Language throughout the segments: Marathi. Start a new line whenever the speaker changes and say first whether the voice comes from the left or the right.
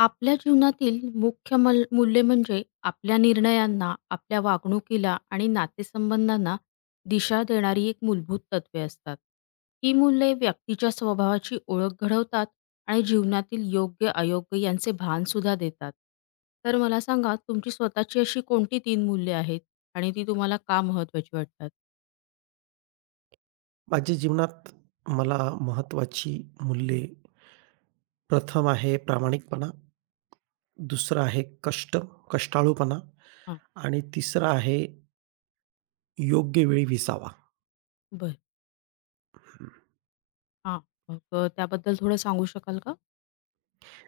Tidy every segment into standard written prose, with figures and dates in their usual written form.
left: आपल्या जीवनातील मुख्य मूल्य म्हणजे आपल्या निर्णयांना, आपल्या वागणुकीला आणि नातेसंबंधांना दिशा देणारी एक मूलभूत तत्वे असतात. ही मूल्ये व्यक्तीच्या स्वभावाची ओळख घडवतात आणि जीवनातील योग्य-अयोग्य यांचे भानसुद्धा देतात. तर मला सांगा, तुमची स्वतःची अशी कोणती 3 मूल्ये आहेत आणि ती तुम्हाला का महत्त्वाची वाटतात?
right: माझ्या जीवनात मला महत्त्वाची मूल्ये प्रथम आहे प्रामाणिकपणा, दुसरं आहे कष्ट, कष्टाळूपणा
left: हां,
right: आणि तिसरं आहे योग्य वेळी विसावा.
left: बरं. हां, मग त्याबद्दल थोडं सांगू शकाल का?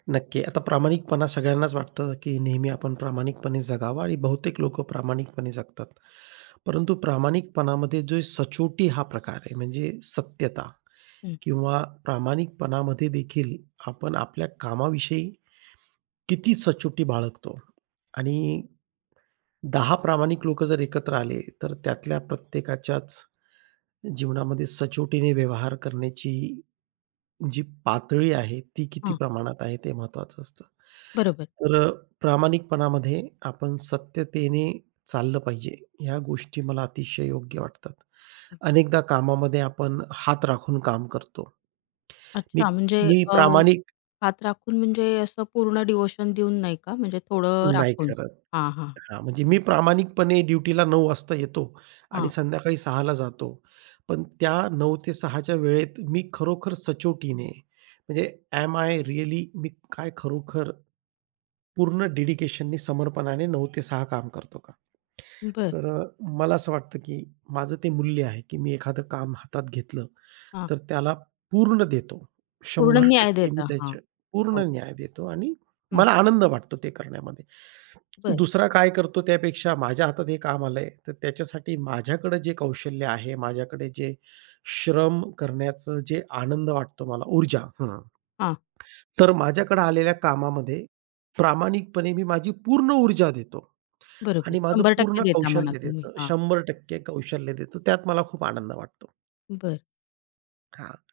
right: नक्की. आता प्रामाणिकपणा सगळ्यांनाच वाटतं, की नेहमी आपण प्रामाणिकपणे जगावं आणि बहुतेक लोकं प्रामाणिकपणे जगतात. परंतु प्रामाणिकपणामध्ये जो सचोटी हा प्रकार आहे म्हणजे सत्यता
left: हं,
right: किंवा प्रामाणिकपणामध्ये देखील आपण आपल्या कामाविषयी किती सचोटी बाळगतो आणि 10 प्रामाणिक लोकं जर एकत्र आले, तर त्यातल्या प्रत्येकाच्याच जीवनामध्ये सचोटीने व्यवहार करण्याची जी पातळी आहे, ती किती
left: हां,
right: प्रमाणात आहे ते महत्त्वाचं असतं.
left: बरोबर.
right: तर अ, प्रामाणिकपणामध्ये आपण सत्यतेने चाललं पाहिजे, ह्या गोष्टी मला अतिशय योग्य वाटतात. अनेकदा कामामध्ये आपण हात राखून काम करतो. मी
left: अच्छा, म्हणजे
right: मी
left: अ
right: प्रामाणिक
left: हात राखून म्हणजे असं पूर्ण डिव्होशन देऊन नाही का? म्हणजे थोडं
right: नाही
left: राखून?
right: करत.
left: हां, हां,
right: हां, म्हणजे मी प्रामाणिकपणे ड्युटीला 9:00 वाजता येतो आणि
left: हां.
right: संध्याकाळी सहाला जातो. पण त्या 9:00 ते 6:00 च्या वेळेत मी खरोखर सचोटीने म्हणजे ॲम आय रिअली मी काय खरोखर पूर्ण डेडिकेशननी, समर्पणाने 9 ते 6 काम करतो का?
left: बरं.
right: तर अ, मला असं वाटतं, की माझं ते मूल्य आहे, की मी एखादं काम हातात घेतलं,
left: हां.
right: तर त्याला पूर्ण देतो.
left: पूर्ण न्याय
right: 100% मी
left: देता. हां.
right: त्याचे पूर्ण
left: हो.
right: न्याय देतो आणि
left: हं.
right: मला आनंद वाटतो ते करण्यामध्ये.
left: बरं.
right: दुसरा काय करतो त्यापेक्षा माझ्या हातात हे काम आलंय, तर त्याच्यासाठी माझ्याकडे जे कौशल्य आहे, माझ्याकडे जे श्रम करण्याचं जे आनंद वाटतो मला ऊर्जा हां.
left: हां.
right: तर माझ्याकडे आलेल्या कामामध्ये प्रामाणिकपणे मी माझी पूर्ण ऊर्जा देतो
left: बरोबर.
right: आणि माझं
left: 100%
right: पूर्ण
left: देता म्हणा
right: कौशल्य
left: तुम्ही.
right: देतो.
left: हां.
right: 100% कौशल्य देतो. त्यात मला खूप आनंद वाटतो.
left: बरं.
right: हां.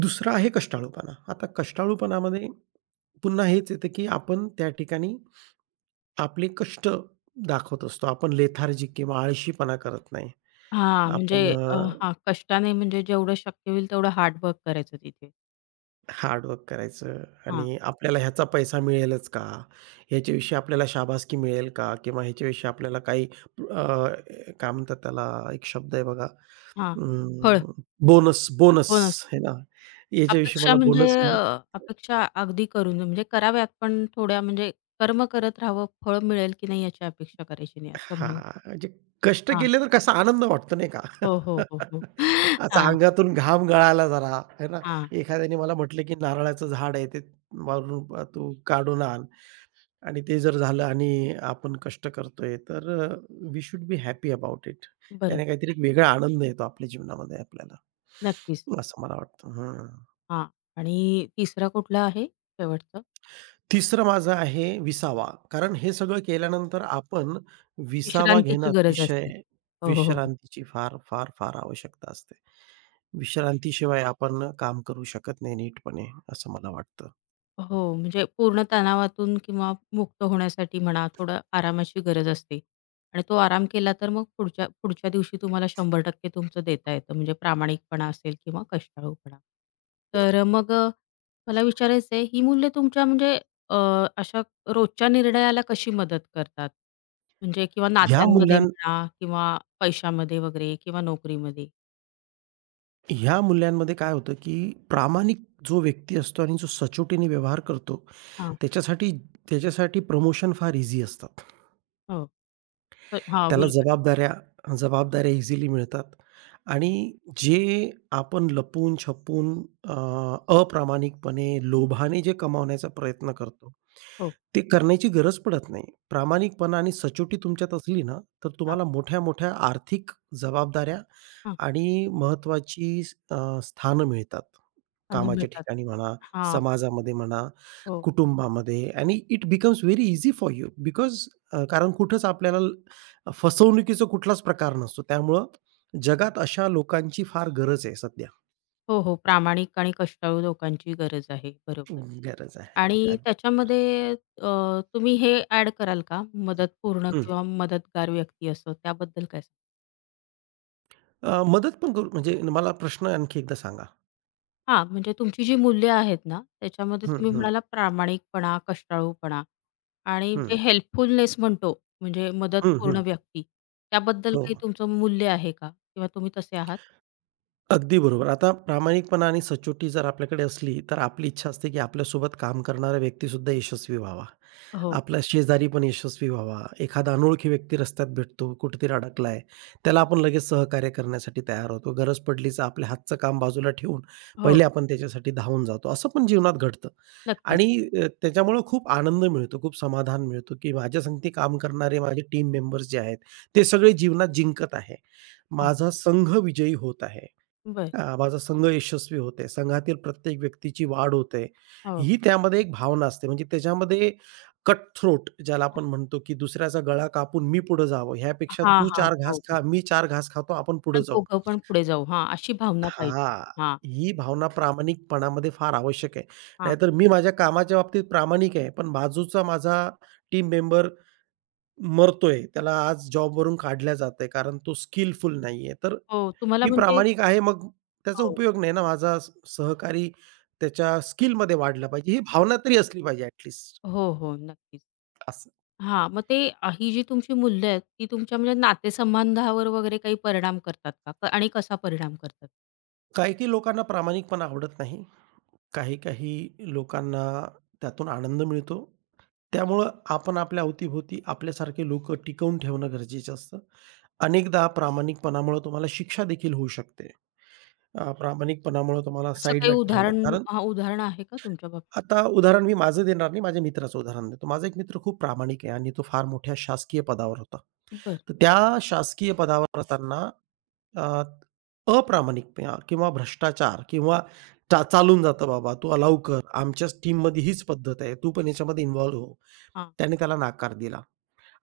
right: दुसरा आहे कष्टाळूपणा. आता कष्टाळूपणामध्ये पुन्हा हेच येतं, की आपण त्या ठिकाणी आपले कष्ट दाखवत असतो. आपण लेथार्जिक किंवा आळशीपणा करत नाही.
left: हां.
right: आपण अ
left: अ, हां, कष्टाने म्हणजे जेवढं शक्य होईल तेवढं हार्ड करायचं तिथे.
right: हार्ड वर्क करायचं
left: हां,
right: आणि आपल्याला ह्याचा पैसा मिळेलच का? ह्याच्याविषयी आपल्याला शाबासकी मिळेल का? किंवा ह्याच्याविषयी आपल्याला काही अ, काय म्हणतात त्याला एक शब्द आहे बघा
left: हां. फळ.
right: बोनस बोनस
left: हो ना.
right: आहे ना. याच्याविषयी
left: अपेक्षा
right: मला बोनस
left: अपेक्षा अगदी करून म्हणजे कराव्यात, पण थोड्या म्हणजे कर्म करत राहावं, फळ मिळेल की नाही याची अपेक्षा करायची नाही असं म्हणायचं.
right: हां, म्हणजे कष्ट केले तर कसा आनंद वाटतो नाही का?
left: हो, हो, हो, हो.
right: असा
left: हां,
right: अंगातून घाम गळाला जरा, आहे ना?
left: हां.
right: एखाद्याने मला म्हटलं, की नारळाचं झाड आहे ते वरून तू काढून आण. आणि ते जर झालं आणि आपण कष्ट करतोय, तर we should be happy about it.
left: बरोबर.
right: त्याने काहीतरी एक वेगळा आनंद येतो आपल्या जीवनामध्ये आपल्याला.
left: नक्कीच.
right: असं मला वाटतं. हं.
left: हां. आणि तिसरा कुठला आहे शेवटचा?
right: तिसरं माझं आहे विसावा. कारण हे सगळं केल्यानंतर आपण विसावा घेणं
left: विश्रांतीची गरज
right: अतिशय
left: असते. हो, हो, हो,
right: विश्रांतीची फार, फार, फार आवश्यकता असते. विश्रांतीशिवाय आपण काम करू शकत नाही नीटपणे, असं मला वाटतं.
left: हो, म्हणजे पूर्ण तणावातून किंवा मुक्त होण्यासाठी म्हणा, थोडं आरामाची गरज असते आणि तो आराम केला तर मग पुढच्या पुढच्या दिवशी तुम्हाला 100% तुमचं देता येतं, म्हणजे प्रामाणिकपणा असेल किंवा कष्टाळूपणा. तर अ, मग अ, मला विचारायचं आहे, ही मूल्य तुमच्या म्हणजे अ, अशा रोजच्या निर्णयाला कशी मदत करतात? म्हणजे किंवा
right: ह्या
left: नात्यांमध्ये
right: मूल्यांना
left: म्हणा किंवा पैशामध्ये वगैरे किंवा नोकरीमध्ये?
right: ह्या मूल्यांमध्ये काय होतं, की प्रामाणिक जो व्यक्ती असतो आणि जो सचोटीने व्यवहार करतो,
left: हां,
right: त्याच्यासाठी त्याच्यासाठी प्रमोशन फार ईझी असतात.
left: हो. तर हां,
right: त्याला
left: बरोबर.
right: जबाबदाऱ्या जबाबदाऱ्या इझिली मिळतात आणि जे आपण लपून-छपून अ, अप्रामाणिकपणे, लोभाने जे कमावण्याचा प्रयत्न करतो,
left: हो.
right: ते करण्याची गरज पडत नाही. प्रामाणिकपणा आणि सचोटी तुमच्यात असली ना, तर
left: हां,
right: तुम्हाला मोठ्या-मोठ्या आर्थिक जबाबदाऱ्या
left: हां.
right: आणि महत्त्वाची अ, स्थानं मिळतात. कामाच्या
left: मिळतात.
right: ठिकाणी म्हणा,
left: हां,
right: समाजामध्ये म्हणा,
left: हो.
right: कुटुंबामध्ये आणि it becomes very easy for you because कारण कुठंच आपल्याला फसवणुकीचा कुठलाच प्रकार नसतो. त्यामुळं जगात अशा लोकांची फार गरज आहे सध्या.
left: हो, हो. प्रामाणिक आणि कष्टाळू लोकांची गरज आहे. बरोबर.
right: गरज आहे.
left: आणि
right: अगदी
left: तुम्ही हे ॲड कराल का? मदतपूर्ण
right: हं.
left: किंवा मदतगार व्यक्ती, असं त्याबद्दल काय सांगाल?
right: मदत पण करू म्हणजे मला प्रश्न आणखी एकदा सांगा?
left: हां, म्हणजे तुमची जी मूल्य आहेत ना, त्याच्यामध्ये
right: हं,
left: तुम्ही
right: हं,
left: म्हणाला प्रामाणिकपणा, कष्टाळूपणा आणि जे
right: हं.
left: हेल्पफुलनेस म्हणतो, म्हणजे
right: हं,
left: मदतपूर्ण
right: हं.
left: व्यक्ती, त्याबद्दल
right: हो.
left: काही तुमचं मूल्य आहे का? किंवा तुम्ही तसे आहात?
right: अगदी बरोबर. आता प्रामाणिकपणा आणि सचोटी जर आपल्याकडे असली, तर आपली इच्छा असते, की आपल्यासोबत काम करणारा व्यक्तीसुद्धा यशस्वी व्हावा.
left: हो,
right: आपला शेजारी पण यशस्वी व्हावा. एखादा अनोळखी व्यक्ती रस्त्यात भेटतो, कुठेतरी अडकलाय, त्याला आपण लगेच सहकार्य करण्यासाठी तयार होतो. गरज पडलीच आपल्या हातचं काम बाजूला ठेवून,
left: हो.
right: पहिले आपण त्याच्यासाठी धावून जातो. असं पण जीवनात घडतं
left: नक्कीच.
right: आणि त्याच्यामुळं खूप आनंद मिळतो, खूप समाधान मिळतो, की माझ्या संगती काम करणारे माझे टीम मेंबर्स जे आहेत, ते सगळे जीवनात जिंकत आहे.
left: हां,
right: माझा संघ विजयी होत आहे.
left: बरं.
right: माझा संघ यशस्वी होतोय, संघातील प्रत्येक व्यक्तीची वाढ होते.
left: हो.
right: ही त्यामध्ये एक भावना असते. म्हणजे त्याच्यामध्ये कट थ्रोट ज्याला आपण म्हणतो, की दुसऱ्याचा गळा कापून मी पुढे जावं. ह्यापेक्षा
left: हां,
right: तू
left: हां.
right: चार
left: हो.
right: घास
left: हो,
right: खा, मी चार घास खातो, आपण
left: आता
right: पुढे जाऊ.
left: दोघं पण पुढे जाऊ. हां, अशी भावना पाहिजे.
right: हां,
left: हां,
right: ही भावना प्रामाणिकपणामध्ये फार आवश्यक आहे.
left: हां.
right: नाहीतर मी माझ्या कामाच्या बाबतीत प्रामाणिक आहे, पण बाजूचा माझा टीम मेंबर मरतोय, त्याला आज जॉबवरून काढलं जातंय, कारण तो स्किलफुल नाहीये. तर
left: हो, तुम्हाला
right: मी
left: म्हणजे
right: प्रामाणिक आहे, मग त्याचा
left: हो,
right: उपयोग नाही ना, माझा स सहकारी त्याच्या स्किलमध्ये वाढला पाहिजे, ही भावना तरी असली पाहिजे ॲट लिस्ट
left: हो, हो, नक्कीच.
right: असं.
left: हां, ही जी तुमची मूल्य आहेत, ती तुमच्या म्हणजे नातेसंबंधावर वगैरे काही परिणाम करतात का? आणि कसा परिणाम करतात?
right: काही-काही लोकांना प्रामाणिकपणा आवडत नाही. काही-काही लोकांना त्यातून आनंद मिळतो. त्यामुळं आपण आपल्या अवतीभोवती आपल्यासारखे लोकं टिकवून ठेवणं गरजेचं असतं. अनेकदा प्रामाणिकपणामुळं तुम्हाला शिक्षा देखील होऊ शकते. प्रामाणिकपणामुळं तुम्हाला
left: असं काही
right: साईडला ठेवणं
left: उदाहरण,
right: कारण
left: हां, उदाहरण आहे का तुमच्या बाबतीत?
right: आता उदाहरण मी माझं देणार नाही, माझ्या मित्राचं उदाहरण देतो. माझा एक मित्र खूप प्रामाणिक आहे आणि तो फार मोठ्या शासकीय पदावर होता.
left: बरं.
right: तर त्या शासकीय पदावर असताना अ, अप्रामाणिकपणा किंवा भ्रष्टाचार किंवा चा चालून जातं, "बाबा तू अलाऊ कर, आमच्याच टीममध्ये हीच पद्धत आहे, तू पण याच्यामध्ये इन्व्हॉल्व हो."
left: हां,
right: त्याने त्याला नकार दिला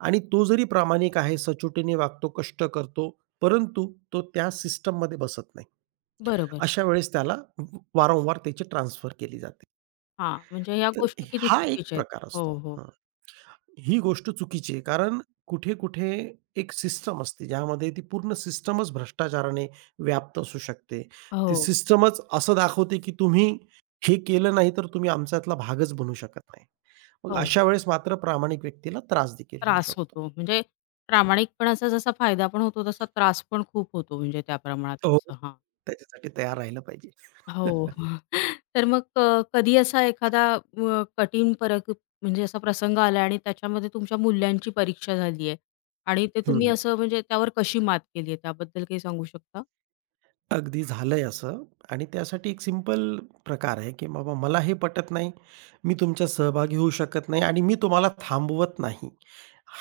right: आणि तो जरी प्रामाणिक आहे, सचोटीने वागतो, कष्ट करतो, परंतु तो त्या सिस्टममध्ये बसत नाही.
left: बरोबर.
right: अशा वेळेस त्याला वारंवार त्याची ट्रान्सफर केली जाते.
left: हां, म्हणजे ह्या
right: तर
left: गोष्टी किती
right: हा एक
left: चुकीच्या आहेत.
right: प्रकार असतो.
left: हो, हो.
right: ही गोष्ट चुकीची आहे. कारण कुठे-कुठे एक सिस्टम असते, ज्यामध्ये ती पूर्ण सिस्टमच भ्रष्टाचाराने व्याप्त असू शकते. ती
left: हो,
right: सिस्टमच असं दाखवते, की तुम्ही हे केलं नाही, तर तुम्ही आमच्यातला भागच बनू शकत नाही. मग
left: हो.
right: अशा वेळेस मात्र प्रामाणिक व्यक्तीला त्रास देखील होऊ
left: त्रास
right: शकतो.
left: होतो. म्हणजे प्रामाणिकपणाचा जसा फायदा पण होतो, तसा त्रास पण खूप होतो म्हणजे त्या प्रमाणात.
right: हो.
left: असं हां.
right: त्याच्यासाठी तयार राहिलं पाहिजे.
left: हो. तर कधी असा एखादा कठीण परक म्हणजे असा प्रसंग आला आणि त्याच्यामध्ये तुमच्या मूल्यांची परीक्षा झाली आहे आणि ते तुम्ही
right: हं.
left: असं म्हणजे त्यावर कशी मात केली आहे, त्याबद्दल काही सांगू शकता?
right: अगदी झालंय असं आणि त्यासाठी एक सिंपल प्रकार आहे, की बाबा मला हे पटत नाही, मी तुमच्यात सहभागी होऊ शकत नाही आणि मी तुम्हाला थांबवत नाही.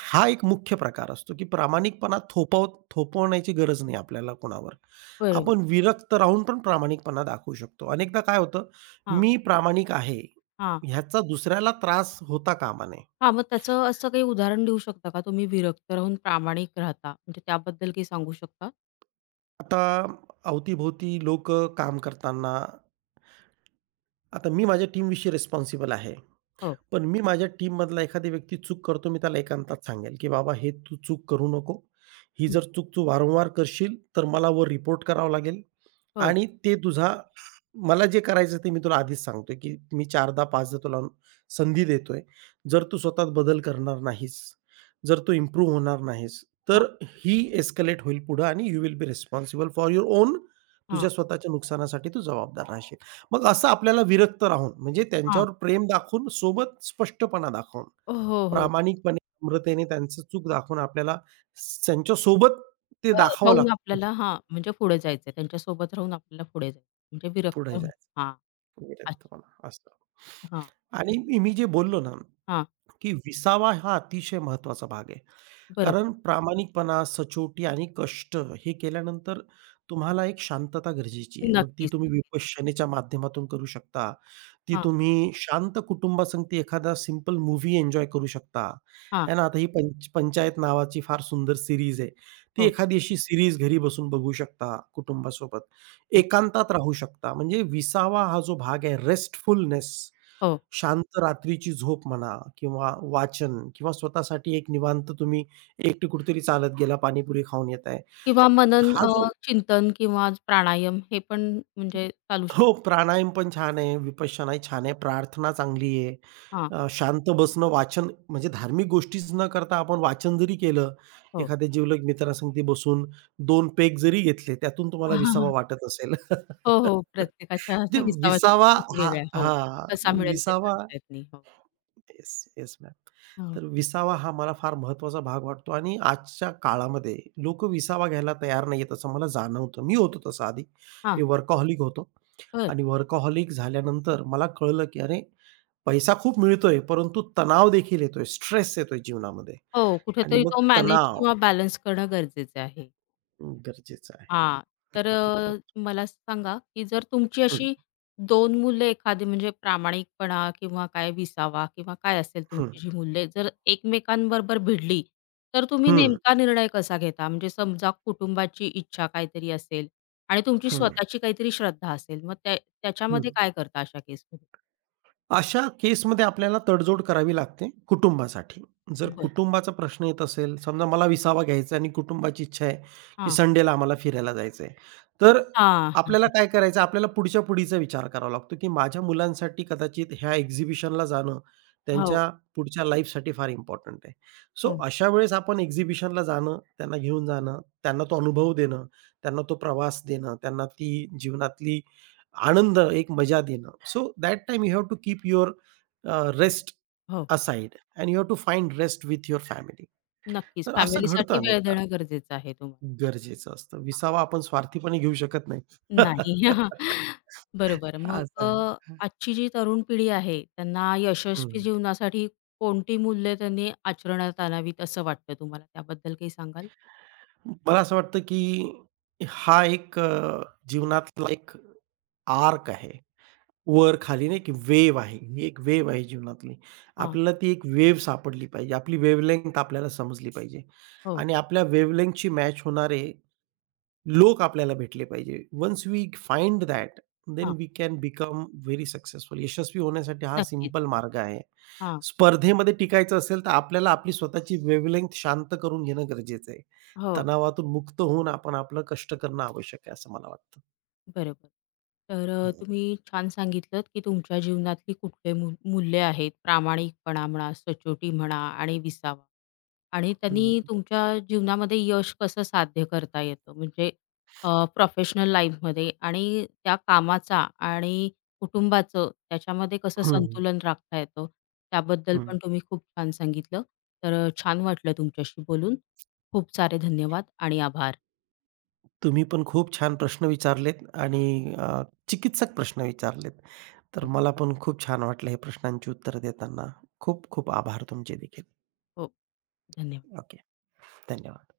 right: हा एक मुख्य प्रकार असतो, की प्रामाणिकपणा थोपवण्याची गरज नाही आपल्याला कोणावर.
left: बरोबर.
right: आपण विरक्त राहून पण प्रामाणिकपणा दाखवू शकतो. अनेकदा काय होतं,
left: हां,
right: मी प्रामाणिक आहे,
left: हां.
right: ह्याचा दुसऱ्याला त्रास होता कामा नये.
left: हां, मग त्याचं असं काही उदाहरण देऊ शकता का? तुम्ही विरक्त राहून प्रामाणिक राहता म्हणजे त्याबद्दल काही सांगू शकता?
right: आता अवती-भोवती लोक काम करताना आता मी माझ्या टीमविषयी रिस्पॉन्सिबल आहे.
left: हो.
right: पण मी माझ्या टीममधला एखादी व्यक्ती चूक करतो, मी त्याला एकांतात सांगेल, की "बाबा हे तू चूक करू नको. ही
left: हं.
right: जर चूक तू वारंवार करशील, तर मला वर रिपोर्ट करावं लागेल
left: हो.
right: आणि ते तुझा मला जे करायचं ते मी तुला आधीच सांगतोय, की मी चारदा 5दा तुला संधी देतोय. जर तू स्वतःत बदल करणार नाहीस, जर तू इम्प्रूव्ह होणार नाहीस, तर
left: हां,
right: ही एस्केलेट होईल पुढं आणि you will be responsible for your own
left: हां,
right: तुझ्या स्वतःच्या नुकसानासाठी तू जबाबदार राहशील." मग असं आपल्याला विरक्त राहून, म्हणजे
left: हां.
right: त्यांच्यावर प्रेम दाखवून, सोबत स्पष्टपणा दाखवून,
left: हो, हो.
right: प्रामाणिकपणे, नम्रतेने त्यांचं चूक दाखवून आपल्याला त्यांच्यासोबत ते
left: अ,
right: दाखवावं
left: राहून
right: लागतं,
left: आपल्याला, हां, म्हणजे पुढे जायचंय. त्यांच्यासोबत राहून आपल्याला पुढे जायचं म्हणजे विरक्त
right: पुढे
left: राहून.
right: जायचं
left: हां. अच्छा.
right: विरक्तपणा असं.
left: हां,
right: आणि मी मी जे बोललो ना, की विसावा हा अतिशय महत्त्वाचा भाग आहे.
left: बरोबर.
right: कारण प्रामाणिकपणा, सचोटी आणि कष्ट हे केल्यानंतर तुम्हाला एक शांतता गरजेची आहे. मग ती
left: नक्कीच,
right: तुम्ही
left: नक्कीच.
right: विपश्यनेच्या माध्यमातून करू शकता. ती
left: हां,
right: तुम्ही शांत कुटुंबासंगती एखादा सिंपल मूव्ही एन्जॉय करू शकता.
left: हां.
right: आहे ना, आता ही पंचायत नावाची फार सुंदर सीरीज आहे. ती
left: हो,
right: एखादी अशी सीरीज घरी बसून बघू शकता कुटुंबासोबत.
left: हां.
right: एकांतात राहू शकता. म्हणजे विसावा हा जो भाग आहे रेस्टफुलनेस
left: हो.
right: शांत रात्रीची झोप म्हणा किंवा वाचन किंवा स्वतःसाठी एक निवांत तुम्ही एकटे कुठेतरी चालत गेला, पाणीपुरी खाऊन येताय.
left: किंवा मनन
right: हा
left: अ,
right: जो
left: चिंतन किंवा प्राणायाम हे पण म्हणजे चालू शकतो.
right: हो, प्राणायाम पण छान आहे, विपश्यनाही छान आहे, प्रार्थना चांगली आहे.
left: हां,
right: शांत बसणं, वाचन म्हणजे धार्मिक गोष्टीच न करता आपण वाचन जरी केलं,
left: हो.
right: एखाद्या जिवलग मित्रासंगती बसून 2 पेग जरी घेतले, त्यातून तुम्हाला विसावा वाटत असेल.
left: हो, हो.
right: म्हणजे
left: प्रत्येकाच्या अशा विसाव्याच्या
right: विसावा
left: पद्धती
right: हा
left: वेगळ्या. हो.
right: हां,
left: कसा मिळेल काही
right: विसावा
left: सांगता येत नाही. हो.
right: Yes, yes ma'am.
left: हो.
right: तर विसावा हा मला फार महत्त्वाचा भाग वाटतो आणि आजच्या काळामध्ये लोक विसावा घ्यायला तयार नाहीयेत असं मला जाणवतं. मी होतो तसं आधी.
left: हां.
right: मी वर्कहॉलिक होतो
left: बरं.
right: आणि वर्कहॉलिक झाल्यानंतर मला कळलं, की अरे पैसा खूप मिळतोय, परंतु तणाव देखील येतोय, स्ट्रेस येतोय जीवनामध्ये
left: हो.
right: आणि
left: कुठेतरी
right: मग
left: तो मॅनेज
right: तणाव
left: किंवा बॅलन्स करणं गरजेचं आहे.
right: गरजेचं आहे.
left: हां. तर
right: अगदी
left: अ,
right: बरोबर.
left: मला सांगा, की जर तुमची
right: हं,
left: अशी 2 मूल्य एखादी म्हणजे प्रामाणिकपणा किंवा काय विसावा किंवा काय असेल,
right: हं,
left: तुमची जी मूल्ये जर एकमेकांबरोबर भिडली, तर तुम्ही
right: हं,
left: नेमका निर्णय कसा घेता? म्हणजे समजा कुटुंबाची इच्छा काहीतरी असेल आणि तुमची
right: हं,
left: स्वतःची काहीतरी श्रद्धा असेल, मग
right: हं.
left: त्याच्यामध्ये काय करता अशा केसमध्ये?
right: अशा केसमध्ये आपल्याला तडजोड करावी लागते कुटुंबासाठी. जर
left: बरं.
right: कुटुंबाचा प्रश्न येत असेल, समजा मला विसावा घ्यायचा आहे आणि कुटुंबाची इच्छा आहे, की
left: हां.
right: संडेला आम्हाला फिरायला जायचं आहे. तर
left: हां.
right: आपल्याला काय करायचं, आपल्याला पुढच्या पुढीचा विचार करावा लागतो, की माझ्या मुलांसाठी कदाचित ह्या एक्झिबिशनला जाणं
left: हो,
right: त्यांच्या पुढच्या लाईफसाठी फार इम्पोर्टंट आहे. सो
left: हो,
right: अशा वेळेस आपण एक्झिबिशनला जाणं, त्यांना घेऊन जाणं, त्यांना तो अनुभव देणं, त्यांना तो प्रवास देणं, त्यांना ती जीवनातली आनंद, एक मजा देणं. So that time you have to keep your rest
left: हो.
right: Aside and you have to find rest with your family.
left: नक्कीच
right: तर असं घडतं
left: फॅमिलीसाठी वेळ
right: अनेकदा.
left: देणं गरजेचं आहे तुम्हाला त्याच्यामध्ये.
right: गरजेचं असतं. विसावा आपण स्वार्थीपणे घेऊ शकत नाही.
left: नाही. बरोबर.
right: असं आहे.
left: आजची जी तरुण पिढी आहे, त्यांना यशस्वी
right: हं.
left: जीवनासाठी कोणती मूल्य त्यांनी आचरणात आणावीत असं वाटतं तुम्हाला? त्याबद्दल काही सांगाल?
right: मला असं वाटतं, की हा एक जीवनातला एक आर्क आहे. वर-खाली नाही की वेव्ह आहे. ही एक वेव्ह आहे जीवनातली.
left: हां.
right: आपल्याला ती एक वेव्ह सापडली पाहिजे. आपली वेव्हलेंग्थ आपल्याला समजली पाहिजे
left: हो.
right: आणि आपल्या वेव्हलेंग्थची मॅच होणारे लोक आपल्याला भेटले पाहिजे. Once we find that, then
left: हां.
right: We can become very successful. यशस्वी होण्यासाठी हा
left: नक्कीच.
right: सिंपल मार्ग आहे.
left: हां.
right: स्पर्धेमध्ये टिकायचं असेल तर आपल्याला आपली स्वतःची वेव्हलेंग्थ शांत करून घेणं गरजेचं आहे.
left: हो.
right: तणावातून मुक्त होऊन आपण आपलं कष्ट करणं आवश्यक आहे असं मला वाटतं.
left: बरोबर.
right: हं,
left: तुम्ही छान सांगितलत, की तुमच्या जीवनातली कुठले मूल मूल्य आहेत, प्रामाणिकपणा म्हणा, सचोटी म्हणा आणि विसावा. आणि
right: हं.
left: त्यांनी तुमच्या जीवनामध्ये यश कसं साध्य करता येतं, म्हणजे प्रोफेशनल लाईफमध्ये आणि त्या कामाचा आणि कुटुंबाचं त्याच्यामध्ये कसं
right: हं,
left: संतुलन राखता येतं, त्याबद्दल पण तुम्ही खूप छान सांगितलं. छान वाटलं तुमच्याशी बोलून. खूप सारे धन्यवाद आणि आभार.
right: तुम्ही पण खूप छान प्रश्न विचारलेत आणि चिकित्सक प्रश्न विचारलेत. तर
left: हो,
right: मला पण खूप छान वाटलं हे प्रश्नांची उत्तरं देताना. खूप खूप आभार तुमचे देखील.
left: हो. धन्यवाद.
right: ओके. धन्यवाद.